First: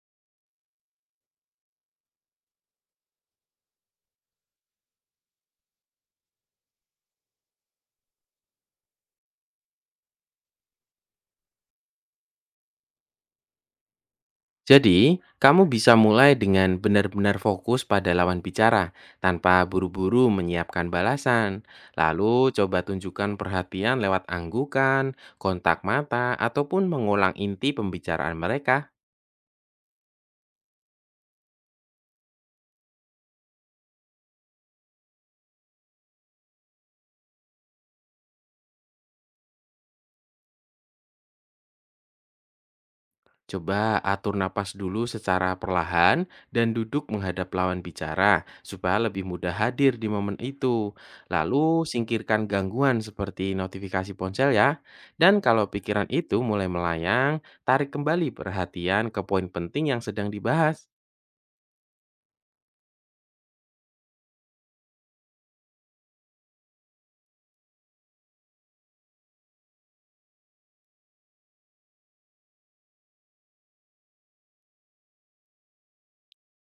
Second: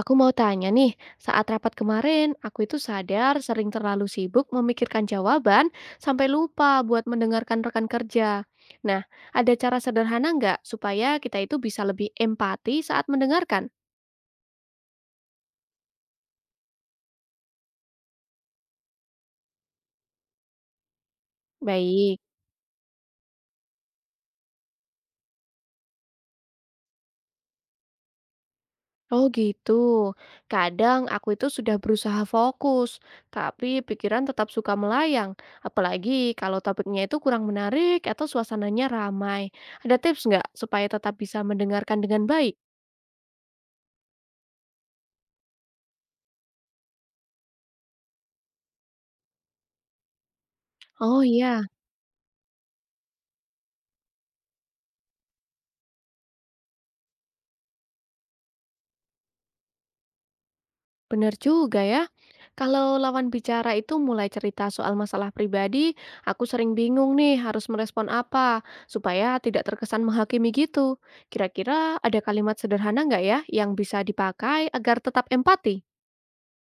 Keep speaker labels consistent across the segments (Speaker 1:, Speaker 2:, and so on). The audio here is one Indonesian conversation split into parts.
Speaker 1: Aku mau tanya nih, saat rapat kemarin, aku itu sadar sering terlalu sibuk memikirkan jawaban sampai lupa buat mendengarkan rekan kerja. Nah, ada cara sederhana nggak supaya kita itu bisa lebih empati saat mendengarkan?
Speaker 2: Jadi, kamu bisa mulai dengan benar-benar fokus pada lawan bicara tanpa buru-buru menyiapkan balasan.
Speaker 1: Baik.
Speaker 2: Lalu, coba tunjukkan perhatian lewat anggukan, kontak mata, ataupun mengulang inti pembicaraan mereka.
Speaker 1: Oh gitu. Kadang aku itu sudah berusaha fokus, tapi pikiran tetap suka melayang. Apalagi kalau topiknya itu kurang menarik atau suasananya ramai. Ada tips nggak supaya tetap bisa mendengarkan dengan baik?
Speaker 2: Coba atur napas dulu secara perlahan dan duduk menghadap lawan bicara supaya lebih mudah hadir di momen itu.
Speaker 1: Oh iya.
Speaker 2: Lalu singkirkan gangguan seperti notifikasi ponsel ya. Dan kalau pikiran itu mulai melayang, tarik kembali perhatian ke poin penting yang sedang dibahas.
Speaker 1: Benar juga ya. Kalau lawan bicara itu mulai cerita soal masalah pribadi, aku sering bingung nih harus merespon apa supaya tidak terkesan menghakimi gitu. Kira-kira ada kalimat sederhana nggak ya yang bisa dipakai agar tetap empati?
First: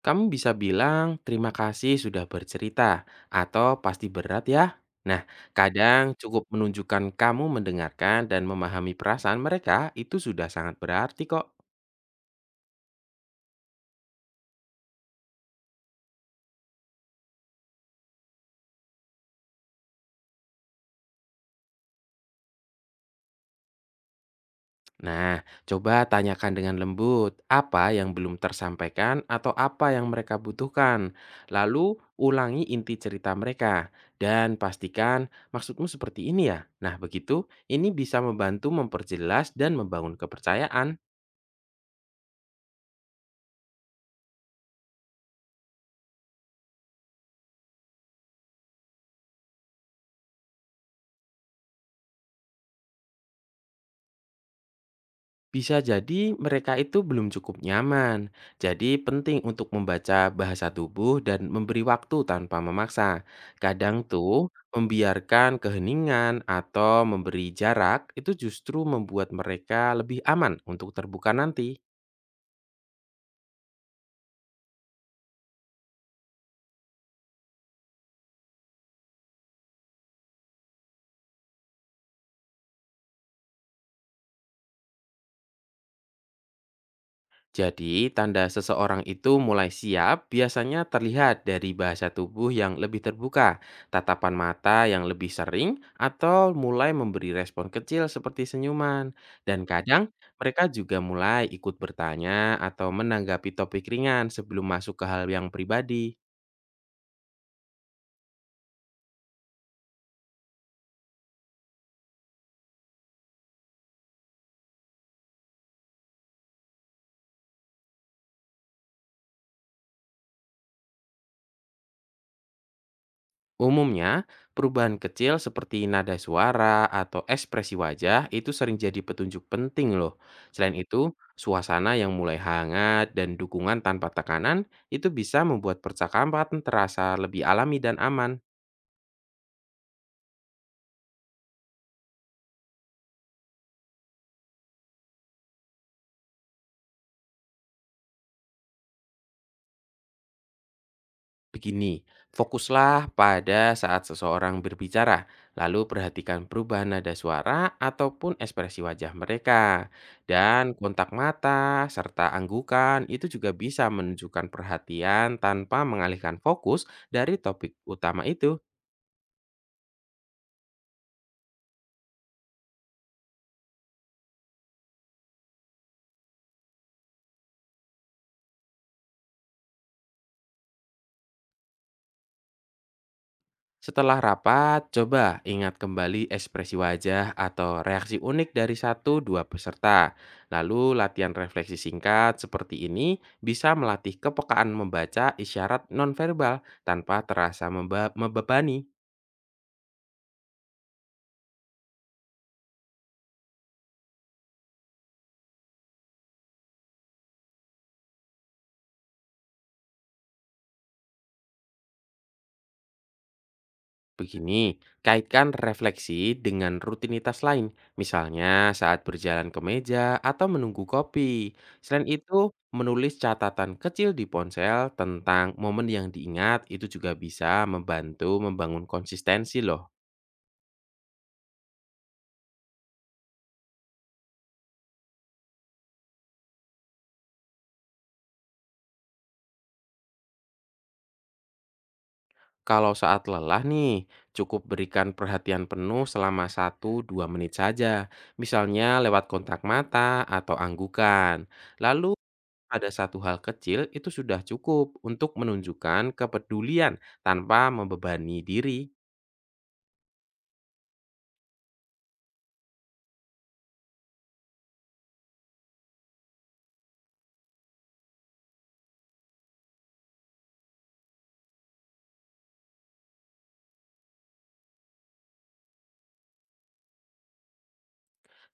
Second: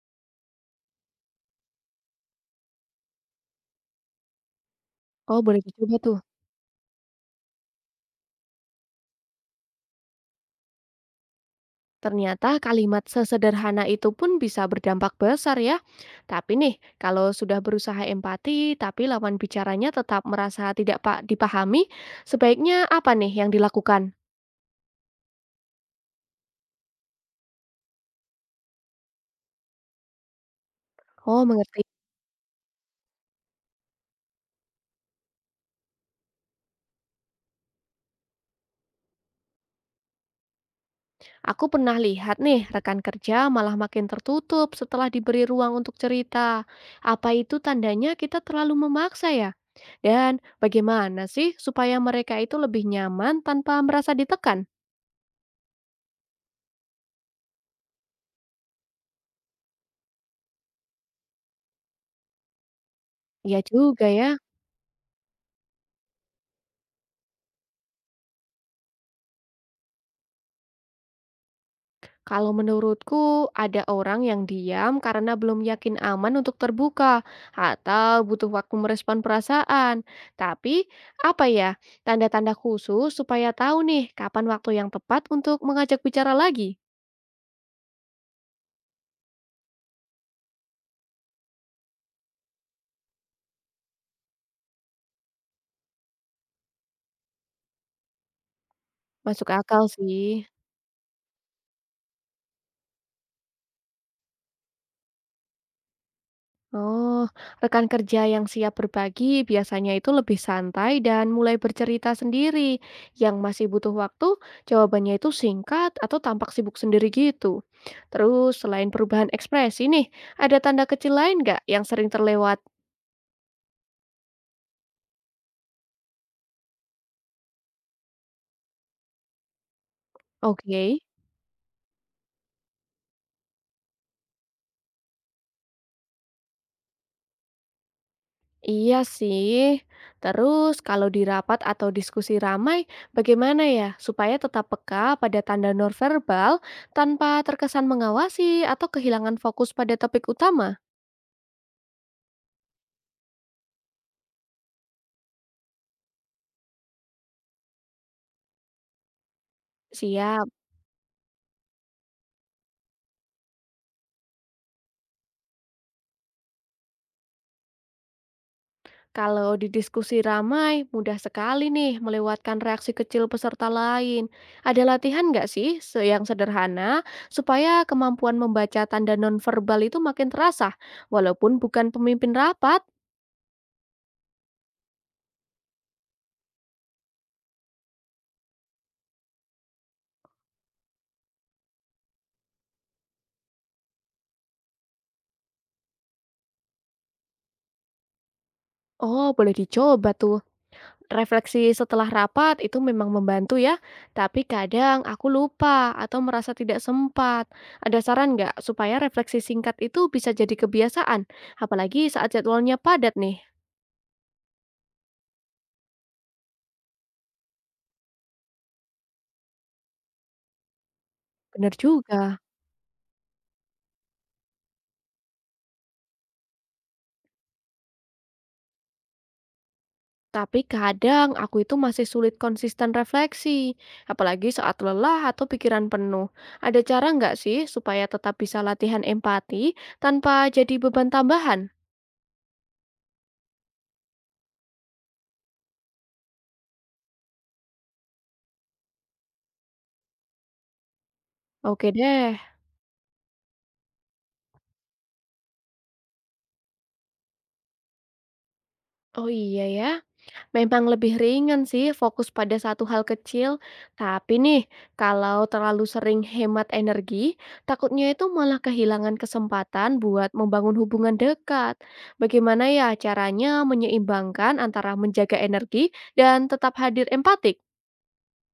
Speaker 2: Kamu bisa bilang terima kasih sudah bercerita atau pasti berat ya. Nah,
Speaker 1: Oh, boleh dicoba tuh.
Speaker 2: kadang cukup menunjukkan kamu mendengarkan dan memahami perasaan mereka itu sudah sangat berarti kok.
Speaker 1: Ternyata kalimat sesederhana itu pun bisa berdampak besar ya. Tapi nih, kalau sudah berusaha empati tapi lawan bicaranya tetap merasa tidak pak dipahami, sebaiknya apa nih yang dilakukan?
Speaker 2: Nah, coba tanyakan dengan lembut apa yang belum tersampaikan atau apa yang mereka butuhkan.
Speaker 1: Oh, mengerti.
Speaker 2: Lalu ulangi inti cerita mereka dan pastikan maksudmu seperti ini ya. Nah, begitu ini bisa membantu memperjelas dan membangun kepercayaan.
Speaker 1: Aku pernah lihat nih, rekan kerja malah makin tertutup setelah diberi ruang untuk cerita. Apa itu tandanya kita terlalu memaksa ya? Dan bagaimana sih supaya mereka itu lebih nyaman tanpa merasa ditekan?
Speaker 2: Bisa jadi mereka itu belum cukup nyaman, jadi penting untuk membaca bahasa tubuh dan memberi waktu tanpa memaksa.
Speaker 1: Ya juga
Speaker 2: Kadang
Speaker 1: ya,
Speaker 2: tuh membiarkan keheningan atau memberi jarak itu justru membuat mereka lebih aman untuk terbuka nanti.
Speaker 1: kalau menurutku ada orang yang diam karena belum yakin aman untuk terbuka atau butuh waktu merespon perasaan. Tapi apa ya, tanda-tanda khusus supaya tahu nih kapan waktu yang tepat untuk mengajak bicara lagi?
Speaker 2: Jadi, tanda seseorang itu mulai siap biasanya terlihat dari bahasa tubuh yang lebih terbuka, tatapan mata yang lebih sering, atau mulai memberi respon kecil seperti senyuman.
Speaker 1: Masuk
Speaker 2: Dan
Speaker 1: akal
Speaker 2: kadang
Speaker 1: sih.
Speaker 2: mereka juga mulai ikut bertanya atau menanggapi topik ringan sebelum masuk ke hal yang pribadi.
Speaker 1: Oh, rekan kerja yang siap berbagi biasanya itu lebih santai dan mulai bercerita sendiri. Yang masih butuh waktu, jawabannya itu singkat atau tampak sibuk sendiri gitu. Terus, selain perubahan ekspresi nih, ada tanda kecil lain nggak yang sering terlewat?
Speaker 2: Umumnya, perubahan kecil seperti nada suara atau ekspresi wajah itu sering jadi petunjuk penting loh. Selain
Speaker 1: Oke.
Speaker 2: itu, suasana yang mulai hangat dan dukungan tanpa tekanan itu bisa membuat percakapan terasa lebih alami dan aman.
Speaker 1: Iya sih. Terus kalau di rapat atau diskusi ramai, bagaimana ya supaya tetap peka pada tanda nonverbal tanpa terkesan mengawasi atau kehilangan fokus pada topik utama?
Speaker 2: Begini, fokuslah pada saat seseorang berbicara, lalu perhatikan perubahan nada suara ataupun ekspresi wajah mereka.
Speaker 1: Siap.
Speaker 2: Dan kontak mata serta anggukan itu juga bisa menunjukkan perhatian tanpa mengalihkan fokus dari topik utama itu.
Speaker 1: Kalau di diskusi ramai, mudah sekali nih melewatkan reaksi kecil peserta lain. Ada latihan nggak sih yang sederhana supaya kemampuan membaca tanda nonverbal itu makin terasa, walaupun bukan pemimpin rapat?
Speaker 2: Setelah rapat, coba ingat kembali ekspresi wajah atau reaksi unik dari satu dua peserta. Lalu latihan refleksi singkat seperti ini bisa melatih kepekaan membaca isyarat nonverbal tanpa terasa membebani.
Speaker 1: Oh, boleh dicoba tuh. Refleksi setelah rapat itu memang membantu ya, tapi kadang aku lupa atau merasa tidak sempat. Ada saran nggak supaya refleksi singkat itu bisa jadi kebiasaan, apalagi saat jadwalnya padat nih?
Speaker 2: Begini, kaitkan refleksi dengan rutinitas lain, misalnya saat berjalan ke meja atau menunggu kopi.
Speaker 1: Bener
Speaker 2: Selain
Speaker 1: juga.
Speaker 2: itu, menulis catatan kecil di ponsel tentang momen yang diingat itu juga bisa membantu membangun konsistensi loh.
Speaker 1: Tapi kadang aku itu masih sulit konsisten refleksi, apalagi saat lelah atau pikiran penuh. Ada cara nggak sih supaya tetap bisa latihan empati tanpa jadi beban tambahan?
Speaker 2: Kalau saat lelah nih, cukup berikan perhatian penuh selama 1 dua menit saja, misalnya lewat kontak mata atau anggukan.
Speaker 1: Oke
Speaker 2: Lalu,
Speaker 1: deh.
Speaker 2: ada satu hal kecil itu sudah cukup untuk menunjukkan kepedulian tanpa membebani diri.
Speaker 1: Oh iya ya, memang lebih ringan sih fokus pada satu hal kecil, tapi nih kalau terlalu sering hemat energi, takutnya itu malah kehilangan kesempatan buat membangun hubungan dekat. Bagaimana ya caranya menyeimbangkan antara menjaga energi dan tetap hadir empatik?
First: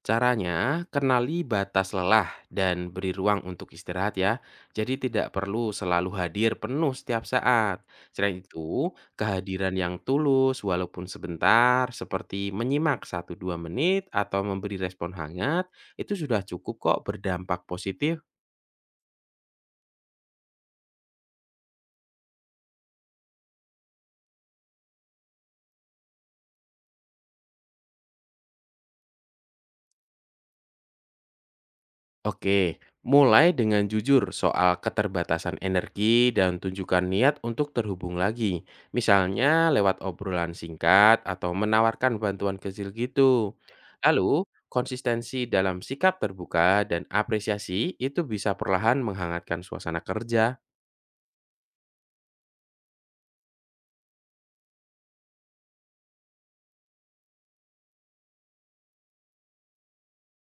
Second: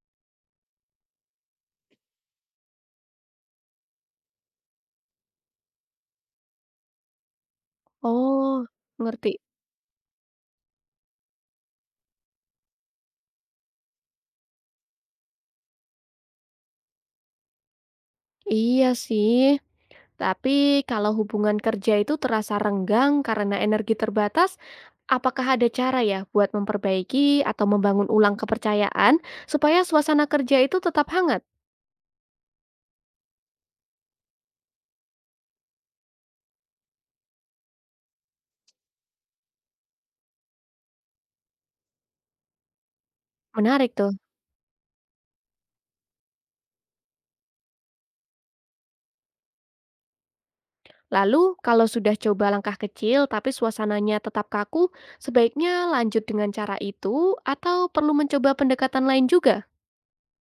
Speaker 2: Caranya, kenali batas lelah dan beri ruang untuk istirahat ya. Jadi tidak perlu selalu hadir penuh setiap saat. Selain
Speaker 1: Oh,
Speaker 2: itu,
Speaker 1: ngerti.
Speaker 2: kehadiran yang tulus walaupun sebentar seperti menyimak satu dua menit atau memberi respon hangat itu sudah cukup kok berdampak positif.
Speaker 1: Iya sih. Tapi kalau hubungan kerja itu terasa renggang karena energi terbatas, apakah ada cara ya buat memperbaiki atau membangun ulang kepercayaan supaya suasana kerja itu tetap hangat?
Speaker 2: Oke, mulai dengan jujur soal keterbatasan energi dan tunjukkan niat untuk terhubung lagi. Misalnya lewat obrolan singkat atau menawarkan bantuan kecil gitu.
Speaker 1: Menarik tuh.
Speaker 2: Lalu, konsistensi dalam sikap terbuka dan apresiasi itu bisa perlahan menghangatkan suasana kerja.
Speaker 1: Lalu kalau sudah coba langkah kecil tapi suasananya tetap kaku, sebaiknya lanjut dengan cara itu atau perlu mencoba pendekatan lain juga?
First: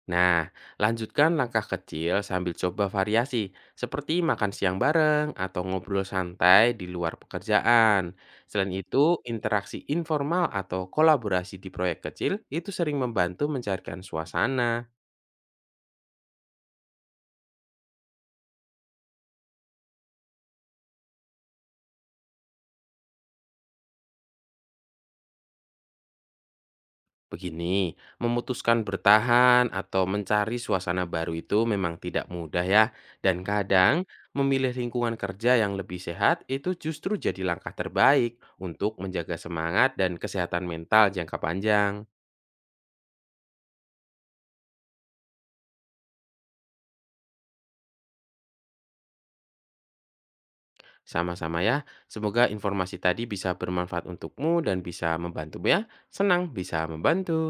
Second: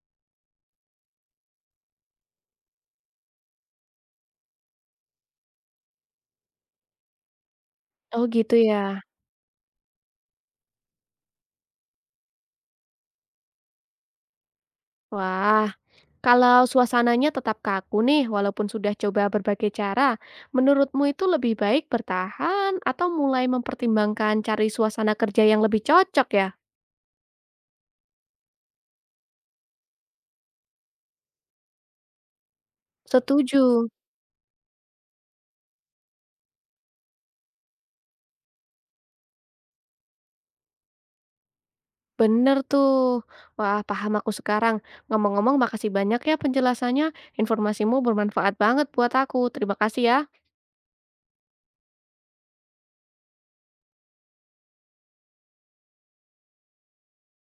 Speaker 2: Nah, lanjutkan langkah kecil sambil coba variasi, seperti makan siang bareng atau ngobrol santai di luar pekerjaan.
Speaker 1: Oh gitu
Speaker 2: Selain
Speaker 1: ya.
Speaker 2: itu, interaksi informal atau kolaborasi di proyek kecil itu sering membantu mencairkan suasana.
Speaker 1: Wah, kalau suasananya tetap kaku nih, walaupun sudah coba berbagai cara, menurutmu itu lebih baik bertahan atau mulai mempertimbangkan cari suasana kerja yang lebih cocok ya?
Speaker 2: Begini, memutuskan bertahan atau mencari suasana baru itu memang tidak mudah ya, dan
Speaker 1: Setuju,
Speaker 2: kadang memilih lingkungan kerja yang lebih sehat itu justru jadi langkah terbaik untuk menjaga semangat dan kesehatan mental jangka panjang.
Speaker 1: bener tuh. Wah, paham aku sekarang. Ngomong-ngomong, makasih banyak ya penjelasannya. Informasimu bermanfaat banget buat aku. Terima kasih ya.
Speaker 2: Sama-sama ya, semoga informasi tadi bisa bermanfaat untukmu dan bisa membantu ya. Senang bisa membantu.